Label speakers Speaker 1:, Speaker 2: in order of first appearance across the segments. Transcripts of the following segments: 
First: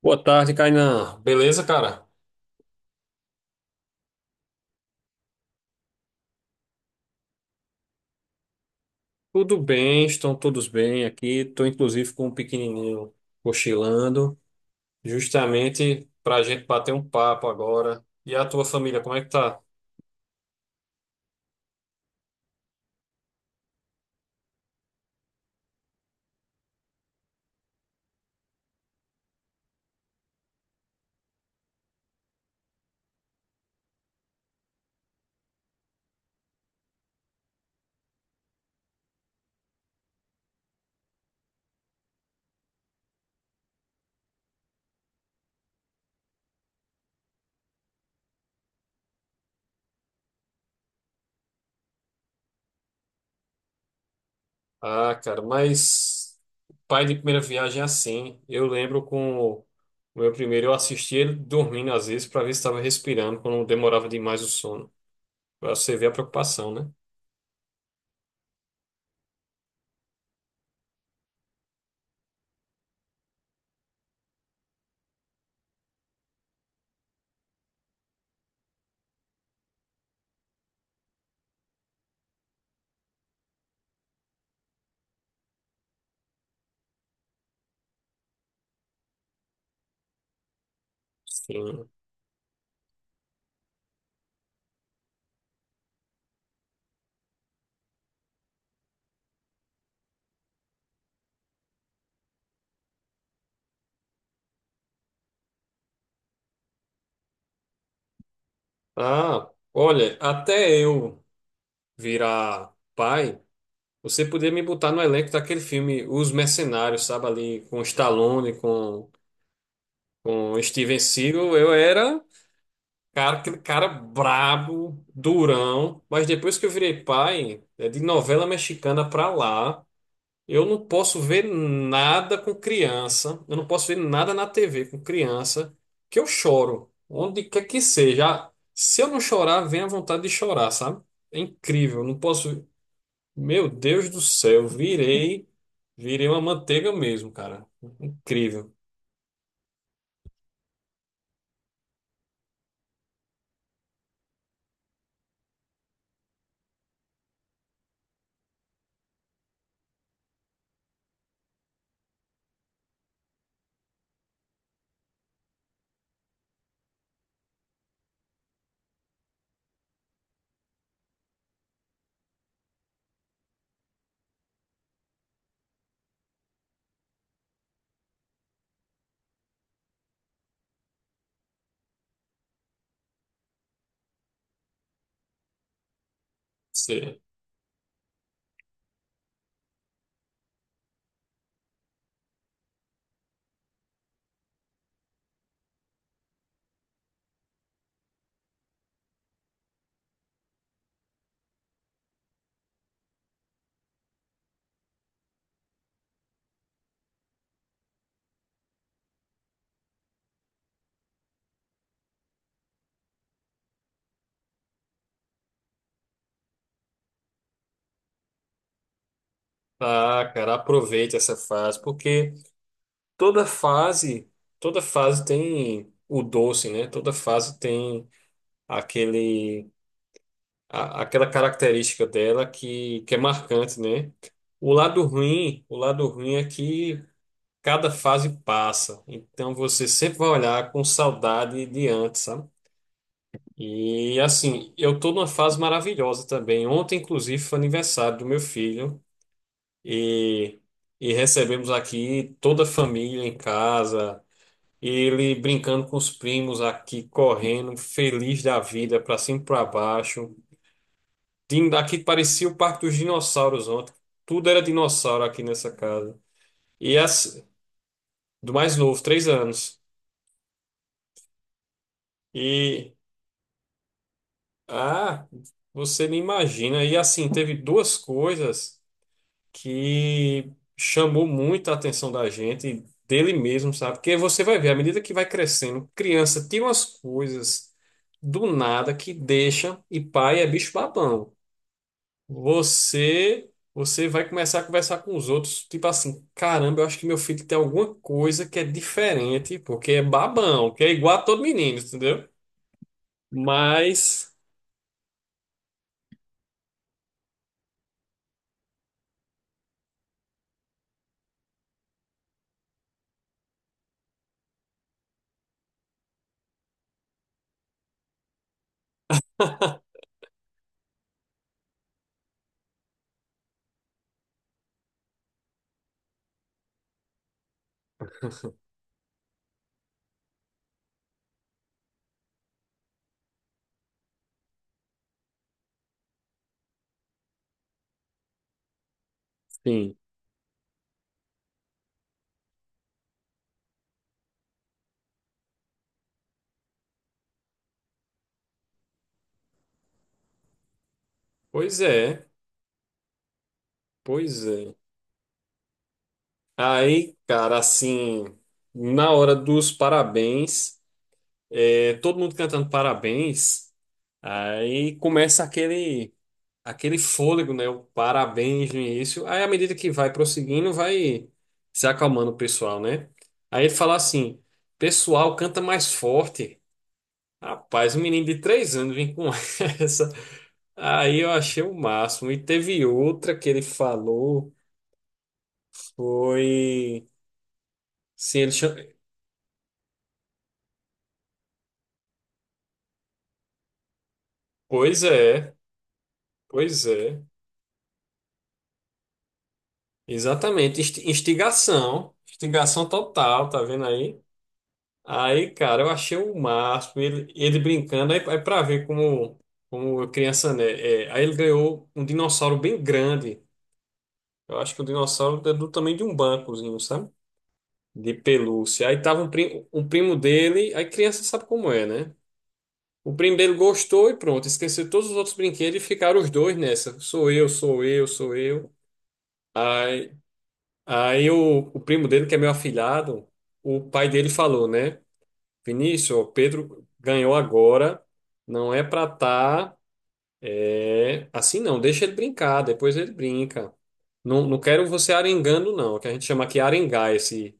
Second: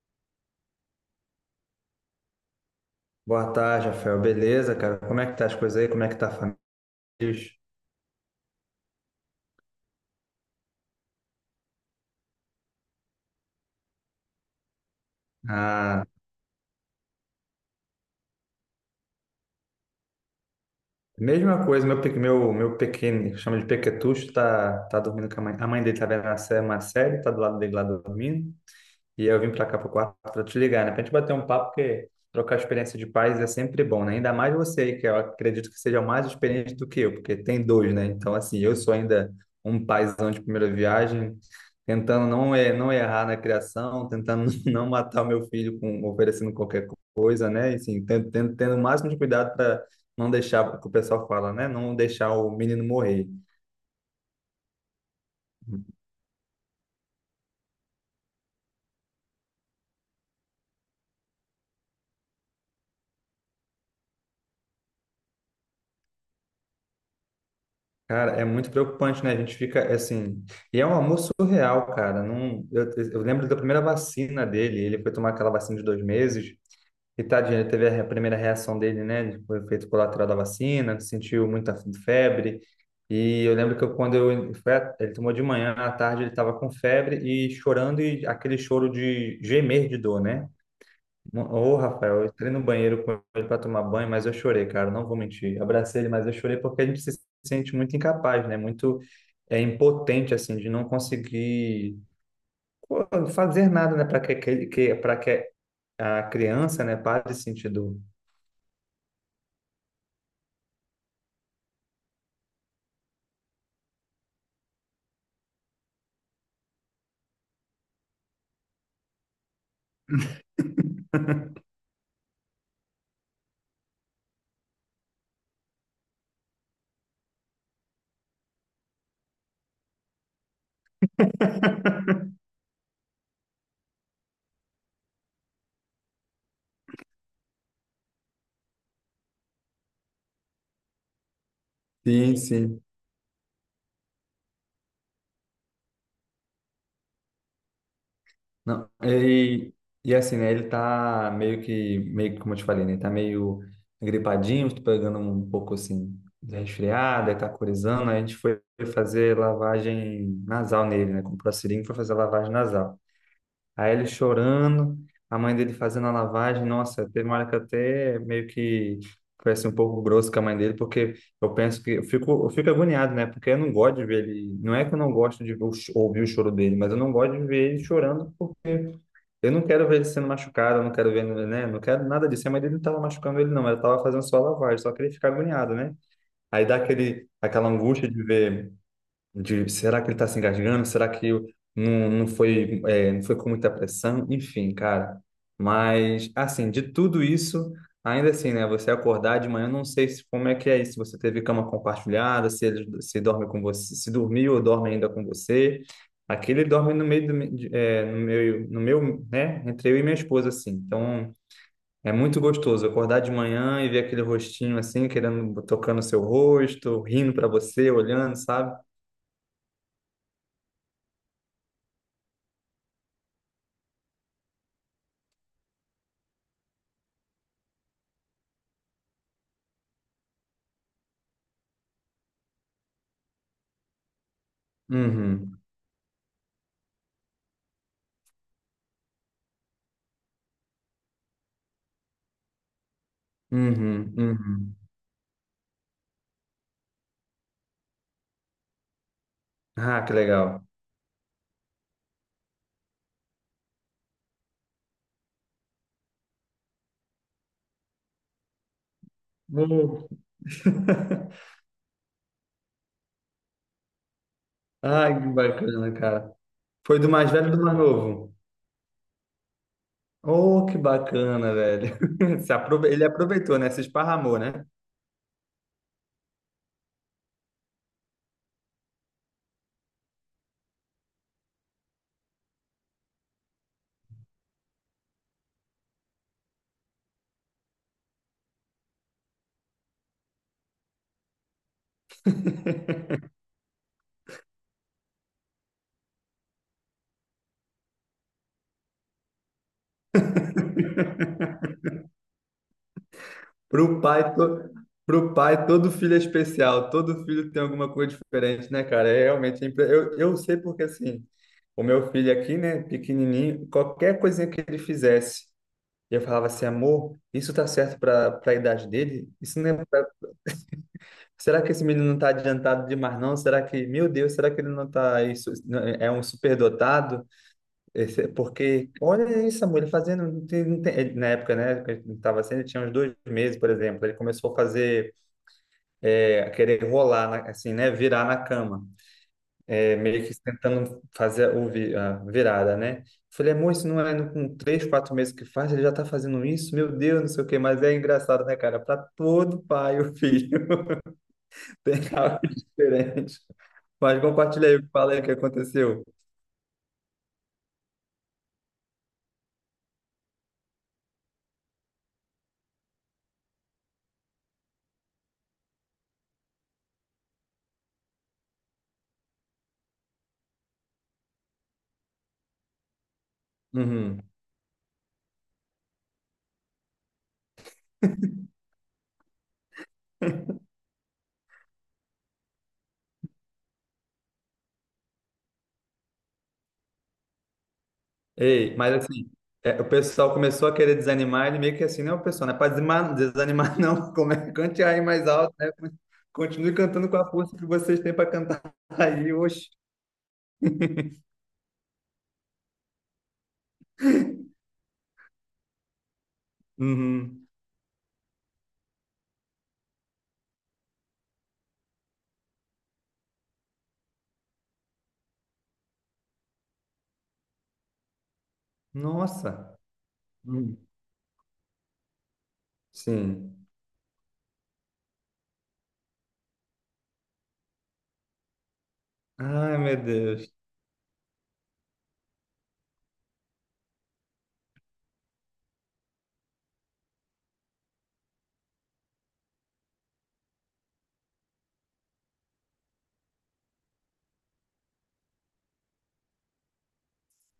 Speaker 1: Boa tarde, Kainan. Beleza, cara?
Speaker 2: Boa tarde, Rafael. Beleza, cara? Como é que tá as coisas aí? Como é que tá a família?
Speaker 1: Tudo bem, estão todos bem aqui. Estou inclusive com um pequenininho cochilando,
Speaker 2: Ah,
Speaker 1: justamente para a gente bater um papo agora. E a tua família, como é que tá?
Speaker 2: mesma coisa, meu, meu pequeno, que chama de pequetucho, tá dormindo com a mãe. A mãe dele tá vendo uma série, tá do lado dele lá dormindo. E eu vim pra cá pro quarto pra te ligar, né? Pra gente bater um papo, porque trocar experiência de pais é sempre bom, né? Ainda mais você aí, que eu acredito que seja mais experiente do que eu, porque tem dois, né? Então, assim, eu sou ainda um paizão de primeira viagem, tentando não errar na criação, tentando não matar o meu filho com oferecendo qualquer coisa, né? E, assim, tendo o máximo de cuidado para não deixar, o que o pessoal fala, né? Não deixar o menino morrer.
Speaker 1: Ah, cara, mas pai de primeira viagem é assim. Eu lembro com o meu primeiro, eu assisti ele dormindo às vezes para ver se estava respirando, quando demorava demais o sono. Para você ver a preocupação, né?
Speaker 2: Cara, é muito preocupante, né? A gente fica é assim. E é um amor surreal, cara. Não, eu lembro da primeira vacina dele. Ele foi tomar aquela vacina de 2 meses. E tadinho, ele teve a primeira reação dele, né? Foi efeito colateral da vacina, sentiu muita febre. E eu lembro que eu, quando eu, foi, a- ele tomou de manhã, à tarde ele estava com febre e chorando, e aquele choro de gemer de dor, né? Ô,
Speaker 1: Sim.
Speaker 2: Rafael, eu entrei no banheiro com ele para tomar banho, mas eu chorei, cara, não vou mentir. Abracei ele, mas eu chorei porque a gente se sente muito incapaz, né? Muito impotente, assim, de não conseguir pô, fazer nada, né? Para que a criança, né, pare de sentir dor.
Speaker 1: Ah, olha, até eu virar pai. Você podia me botar no elenco daquele filme Os Mercenários, sabe? Ali com Stallone, com Steven Seagal. Eu era, cara, aquele cara brabo, durão. Mas depois que eu virei pai, é de novela mexicana pra lá, eu não posso ver nada com criança. Eu não posso ver nada na TV com criança, que eu choro. Onde quer que seja. Se eu não chorar, vem a vontade de chorar, sabe? É incrível. Não
Speaker 2: Sim,
Speaker 1: posso.
Speaker 2: sim.
Speaker 1: Meu Deus do céu, virei, virei uma manteiga mesmo, cara. Incrível.
Speaker 2: Não, e assim, né? Ele tá meio que, como eu te falei, né? Ele tá meio gripadinho, tô pegando um pouco assim, de resfriado, aí tá corizando. Aí a gente foi fazer lavagem nasal nele, né? Comprou a seringa e foi fazer a lavagem nasal. Aí ele chorando, a mãe dele fazendo a lavagem. Nossa, teve uma hora que eu até meio que foi assim, um pouco grosso com a mãe dele, porque eu penso que eu fico agoniado, né? Porque eu não gosto de ver ele. Não é que eu não gosto de ouvir o choro dele, mas eu não gosto de ver ele chorando porque eu não quero ver ele sendo machucado, eu não quero ver, né? Não quero nada disso. A mãe dele não estava machucando ele, não. Ela estava fazendo só a lavagem, só que ele fica agoniado, né? Aí dá
Speaker 1: Você...
Speaker 2: aquela angústia de ver, de será que ele está se engasgando? Não, não foi, não foi com muita pressão? Enfim, cara. Mas, assim, de tudo isso, ainda assim, né? Você acordar de manhã, eu não sei se, como é que é isso. Se você teve cama compartilhada, se ele se dorme com você, se dormiu ou dorme ainda com você. Aqui ele dorme no meio do, me- de- é, no meu, no meu, né? Entre eu e minha esposa, assim. Então, é muito gostoso acordar de manhã e ver aquele rostinho assim, querendo, tocando o seu rosto, rindo para você, olhando, sabe?
Speaker 1: Ah, cara, aproveite essa fase, porque toda fase, toda fase tem o doce, né? Toda fase tem aquele, aquela característica dela que é marcante, né?
Speaker 2: Uhum.
Speaker 1: O lado ruim é que cada fase passa, então você sempre vai olhar com saudade de antes, sabe?
Speaker 2: Uhum,
Speaker 1: E assim,
Speaker 2: uhum.
Speaker 1: eu tô numa fase maravilhosa também. Ontem, inclusive, foi aniversário do meu filho
Speaker 2: Ah, que
Speaker 1: e,
Speaker 2: legal.
Speaker 1: e recebemos aqui toda a família em casa. Ele brincando com os primos aqui, correndo, feliz da vida, pra cima e pra
Speaker 2: Oh.
Speaker 1: baixo. Aqui parecia o Parque dos Dinossauros ontem. Tudo era
Speaker 2: Ai,
Speaker 1: dinossauro
Speaker 2: que
Speaker 1: aqui nessa
Speaker 2: bacana,
Speaker 1: casa.
Speaker 2: cara.
Speaker 1: E
Speaker 2: Foi do mais
Speaker 1: as,
Speaker 2: velho e do mais novo.
Speaker 1: do mais novo, 3 anos.
Speaker 2: Oh, que bacana, velho. Se aprove-
Speaker 1: E,
Speaker 2: Ele aproveitou, né? Se esparramou, né?
Speaker 1: ah, você nem imagina. E assim, teve duas coisas, que chamou muito a atenção da gente, dele mesmo, sabe? Porque você vai ver, à medida que vai crescendo, criança tem umas coisas do nada que deixa, e pai é bicho babão. Você vai começar a conversar com os outros, tipo assim, caramba, eu acho que meu filho tem alguma coisa que é diferente, porque é babão, que é igual a todo menino, entendeu?
Speaker 2: Pro
Speaker 1: Mas,
Speaker 2: pai, to... Pro pai, todo filho é especial. Todo filho tem alguma coisa diferente, né, cara? É realmente... é impre- eu sei porque, assim, o meu filho aqui, né, pequenininho, qualquer coisinha que ele fizesse, eu falava assim, amor, isso tá certo para a idade dele? Isso não é Será que esse menino não está adiantado demais, não? Será que, meu Deus, será que ele não está isso, é um superdotado? Porque, olha isso, amor, ele fazendo, não tem- não tem- ele- na época, né, que ele estava sendo, ele tinha uns 2 meses, por exemplo, ele começou a fazer, querer rolar, assim, né, virar na cama,
Speaker 1: sim.
Speaker 2: meio que tentando fazer a virada, né? Falei, amor, isso não é com 3, 4 meses que faz, ele já está fazendo isso? Meu Deus, não sei o quê, mas é engraçado, né, cara? Para todo pai, o filho
Speaker 1: Pois
Speaker 2: tem
Speaker 1: é,
Speaker 2: algo diferente. Mas
Speaker 1: pois
Speaker 2: compartilha
Speaker 1: é.
Speaker 2: aí o que fala aí o que aconteceu.
Speaker 1: Aí, cara, assim, na hora dos parabéns, é, todo mundo cantando parabéns, aí começa aquele, aquele fôlego, né? O parabéns no início. Aí, à medida que vai prosseguindo, vai se acalmando o pessoal, né? Aí ele fala
Speaker 2: Uhum.
Speaker 1: assim: pessoal, canta mais forte. Rapaz, um menino de 3 anos vem com essa. Aí eu achei o máximo. E teve outra que ele falou, foi. Sim, ele
Speaker 2: Ei,
Speaker 1: chama...
Speaker 2: mas assim, o pessoal começou a querer desanimar, ele meio que assim, não, pessoal, não é para desanimar, desanimar não, como é, cante aí
Speaker 1: Pois
Speaker 2: mais alto,
Speaker 1: é.
Speaker 2: né? Continue
Speaker 1: Pois
Speaker 2: cantando com
Speaker 1: é,
Speaker 2: a força que vocês têm para cantar aí, oxe.
Speaker 1: exatamente. Instigação, instigação total, tá vendo aí? Aí, cara, eu achei o máximo,
Speaker 2: Uhum.
Speaker 1: ele brincando, aí pra ver como, como criança, né? É, aí ele ganhou um dinossauro bem grande. Eu acho que o dinossauro é do tamanho de um bancozinho, sabe? De pelúcia. Aí tava um,
Speaker 2: Nossa.
Speaker 1: um primo dele,
Speaker 2: Uhum.
Speaker 1: aí criança sabe como é, né? O primo dele
Speaker 2: Sim.
Speaker 1: gostou e pronto, esqueceu todos os outros brinquedos e ficaram os dois nessa. Sou eu, sou eu, sou eu.
Speaker 2: Ai, meu
Speaker 1: aí
Speaker 2: Deus.
Speaker 1: Aí o primo dele, que é meu afilhado, o pai dele falou, né? Vinícius, ó, Pedro ganhou agora, não é pra tá é, assim não, deixa ele brincar, depois ele brinca. Não, não quero você arengando não, que a gente chama aqui arengar esse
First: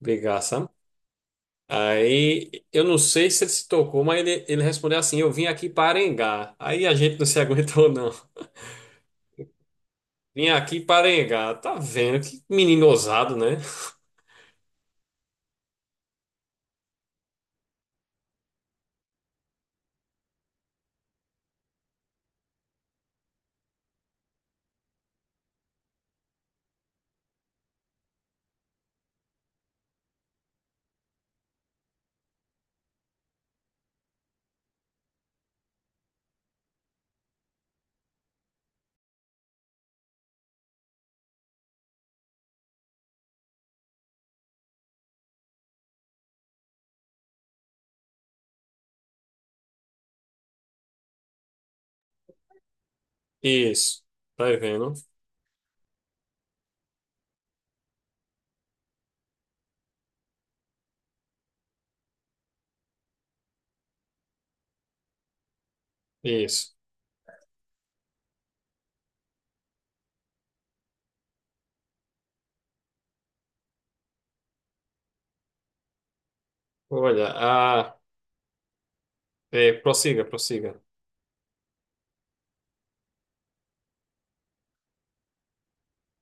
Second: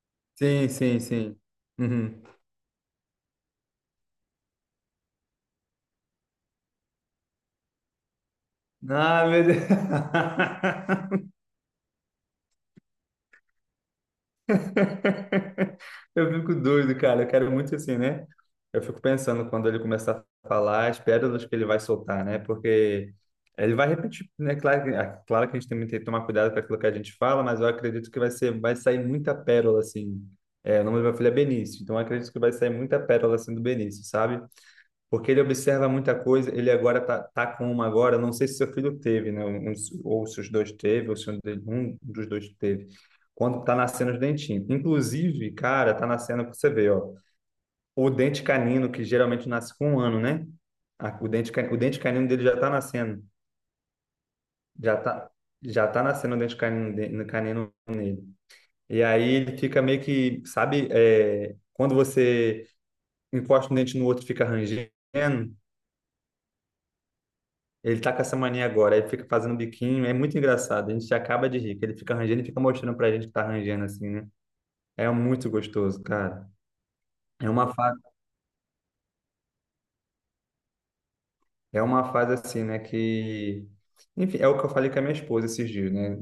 Speaker 1: brigar, sabe?
Speaker 2: Sim, sim, sim. Uhum.
Speaker 1: Aí eu não sei se ele se tocou, mas ele respondeu assim: Eu vim aqui para arengar. Aí a gente não se aguentou, não.
Speaker 2: Ah, meu Deus.
Speaker 1: Vim aqui para arengar. Tá vendo? Que menino ousado, né?
Speaker 2: Eu fico doido, cara. Eu quero muito assim, né? Eu fico pensando quando ele começar a falar as pérolas que ele vai soltar, né? Porque ele vai repetir, né? É claro que a gente também tem que tomar cuidado com aquilo que a gente fala, mas eu acredito que vai ser, vai sair muita pérola, assim. É, o nome do meu filho é Benício, então eu acredito que vai sair muita pérola, assim, do Benício, sabe? Porque ele observa muita coisa, ele agora tá com uma agora, não sei se seu filho teve, né? Ou se os dois teve, ou se um dos dois teve. Quando tá nascendo os dentinhos. Inclusive, cara, tá nascendo, você vê, ó, o dente canino, que geralmente nasce com 1 ano, né? O dente canino dele já tá nascendo.
Speaker 1: Isso. Tá vendo?
Speaker 2: Já tá, já tá nascendo o dente canino, no canino nele. E aí ele fica meio que, sabe, quando você encosta um dente no outro, e fica rangendo.
Speaker 1: Isso.
Speaker 2: Ele tá com essa mania agora, ele fica fazendo biquinho, é muito engraçado. A gente acaba de rir, que ele fica arranjando e fica mostrando pra gente que tá arranjando assim, né? É muito gostoso, cara.
Speaker 1: Olha,
Speaker 2: É uma fase,
Speaker 1: ah, é, prossiga.
Speaker 2: é uma fase assim, né, que enfim, é o que eu falei com a minha esposa esses dias, né?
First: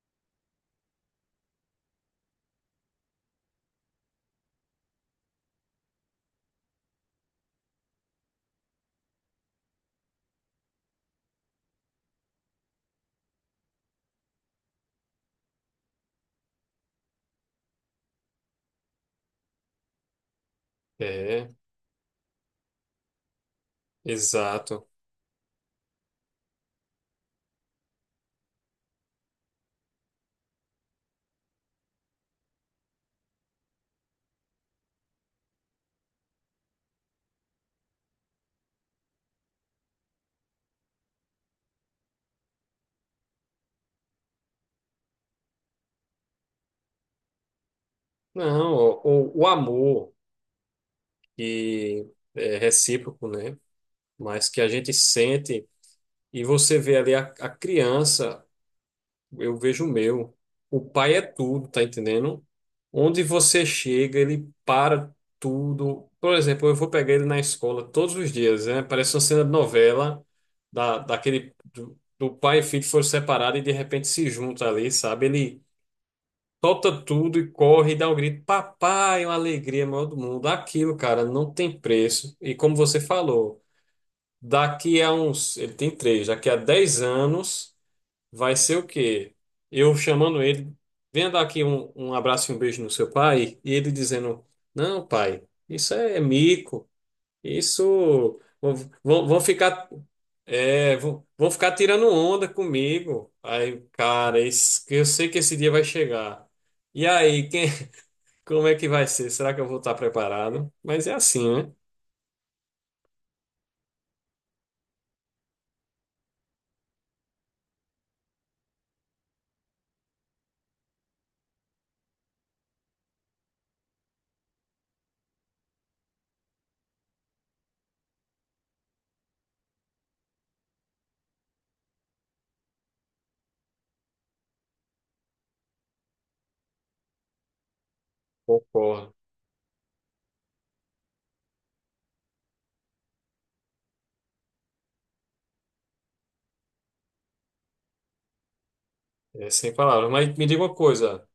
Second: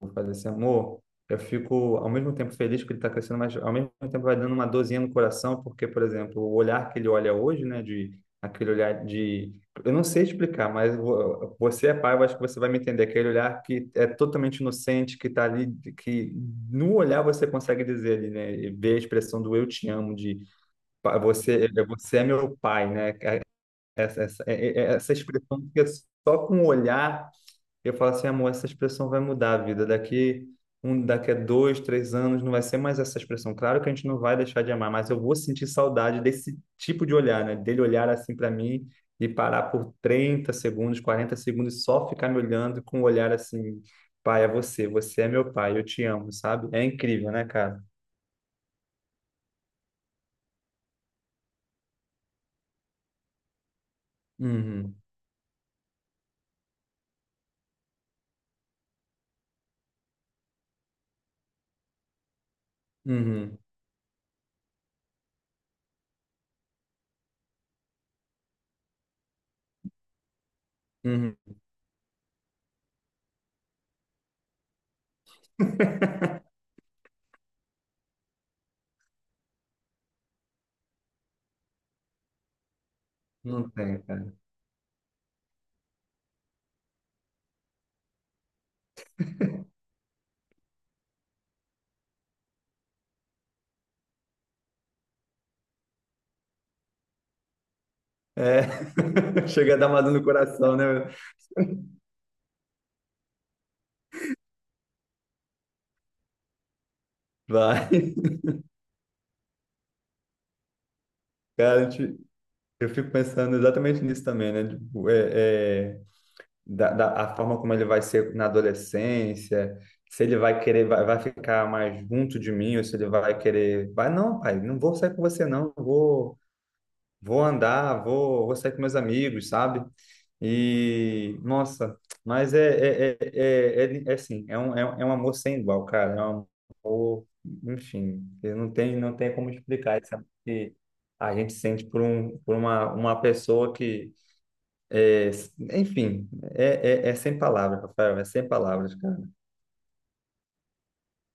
Speaker 2: Vou fazer assim, amor, eu fico ao mesmo tempo feliz que ele está crescendo, mas ao mesmo tempo vai dando uma dorzinha no coração, porque, por exemplo, o olhar que ele olha hoje, né, de aquele olhar de, eu não sei explicar, mas você é pai, eu acho que você vai me entender, aquele olhar que é totalmente inocente, que está ali, que no olhar você consegue dizer ali, né, e ver a expressão do eu te amo, de
Speaker 1: É,
Speaker 2: você, você é meu pai, né, essa, essa, é- é-
Speaker 1: exato.
Speaker 2: é essa expressão que é só com o olhar eu falo assim, amor, essa expressão vai mudar a vida. Daqui a 2, 3 anos, não vai ser mais essa expressão. Claro que a gente não vai deixar de amar, mas eu vou sentir saudade desse tipo de olhar, né? Dele olhar assim para mim e parar por 30 segundos, 40 segundos, e só ficar me olhando com um olhar assim, pai, é você, você é meu pai, eu te amo, sabe? É incrível, né, cara?
Speaker 1: Não, o amor que é recíproco, né? Mas que a gente
Speaker 2: Uhum,
Speaker 1: sente e você vê ali a criança, eu vejo o meu. O pai é tudo, tá entendendo? Onde
Speaker 2: uhum,
Speaker 1: você chega, ele para tudo. Por exemplo, eu vou pegar ele na escola todos os dias, né? Parece uma cena de novela
Speaker 2: uhum.
Speaker 1: daquele do pai e filho que foram separados e de repente se juntam ali, sabe? Ele solta tudo e corre e dá um grito. Papai, é uma alegria maior do mundo. Aquilo, cara, não tem preço. E como você falou,
Speaker 2: Não tem, cara.
Speaker 1: daqui a uns, ele tem três, daqui a 10 anos, vai ser o quê? Eu chamando ele, venha dar aqui um abraço e um beijo no seu pai, e ele dizendo: Não, pai, isso é mico, isso.
Speaker 2: É,
Speaker 1: Vão, vão vão
Speaker 2: chega a
Speaker 1: ficar,
Speaker 2: dar uma dor no coração, né?
Speaker 1: vão ficar tirando onda comigo. Aí, cara, isso, eu sei que esse dia vai chegar. E aí, quem
Speaker 2: Vai.
Speaker 1: como é que vai ser? Será que eu vou estar preparado? Mas é assim, né?
Speaker 2: Cara, eu fico pensando exatamente nisso também, né? Tipo, a forma como ele vai ser na adolescência, se ele vai querer, vai ficar mais junto de mim, ou se ele vai querer, não, pai, não vou sair com você, não, eu vou andar, vou sair com meus amigos, sabe? E, nossa, mas é assim, é um amor sem igual, cara. É um amor, enfim, eu não tem,
Speaker 1: Concordo.
Speaker 2: não tem como explicar isso que a gente sente por uma pessoa que, é, enfim, é sem palavras, Rafael, é sem palavras, cara.
Speaker 1: É sem palavras. Mas me diga uma coisa:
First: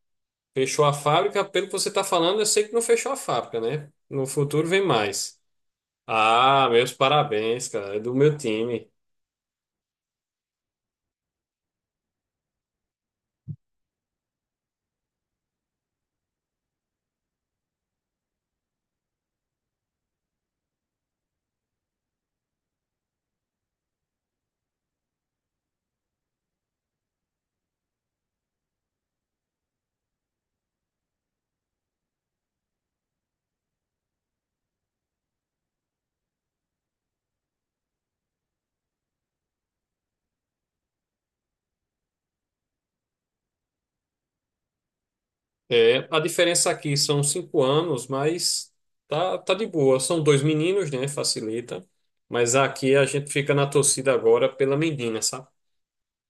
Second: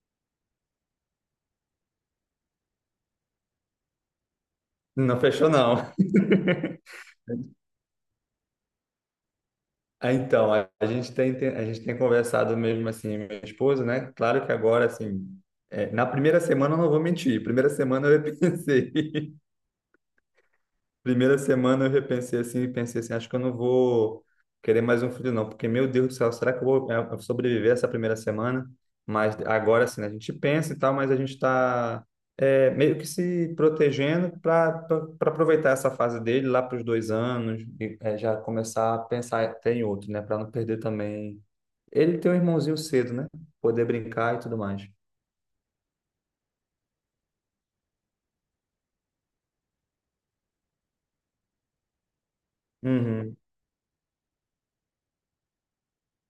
Speaker 1: fechou a fábrica? Pelo que você está falando, eu sei que não fechou a fábrica, né? No futuro vem
Speaker 2: Não
Speaker 1: mais.
Speaker 2: fechou, não.
Speaker 1: Ah, meus parabéns, cara. É do meu time.
Speaker 2: Ah, então, a gente tem conversado mesmo assim, minha esposa, né? Claro que agora, assim, na primeira semana eu não vou mentir. Primeira semana eu pensei. Primeira semana eu repensei assim, e pensei assim, acho que eu não vou querer mais um filho não, porque meu Deus do céu, será que eu vou sobreviver essa primeira semana? Mas agora assim, né, a gente pensa e tal, mas a gente está meio que se protegendo para aproveitar essa fase dele lá para os 2 anos e já começar a pensar até em outro, né, para não perder também. Ele tem um irmãozinho cedo, né? Poder brincar e tudo mais.
Speaker 1: É, a diferença aqui são 5 anos, mas tá de boa. São dois meninos, né? Facilita. Mas aqui a gente
Speaker 2: Uhum.
Speaker 1: fica na torcida agora pela menina, sabe?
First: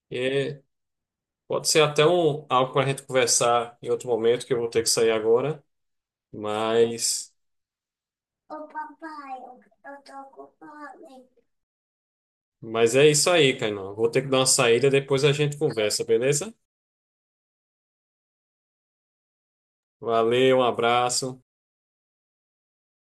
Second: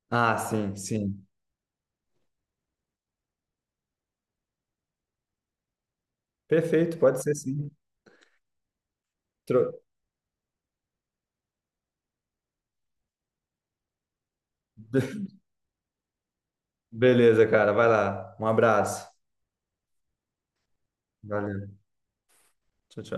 Speaker 2: Ah,
Speaker 1: É,
Speaker 2: sim, sim.
Speaker 1: pode ser até um, algo para a gente conversar em outro momento, que eu vou ter que sair agora.
Speaker 2: Perfeito, pode
Speaker 1: Mas,
Speaker 2: ser sim. Tro...
Speaker 1: mas é isso aí, Kainan. Vou ter que dar uma saída, depois a gente conversa, beleza?
Speaker 2: Beleza, cara. Vai lá. Um abraço.
Speaker 1: Valeu, um abraço.
Speaker 2: Valeu. Tchau, tchau.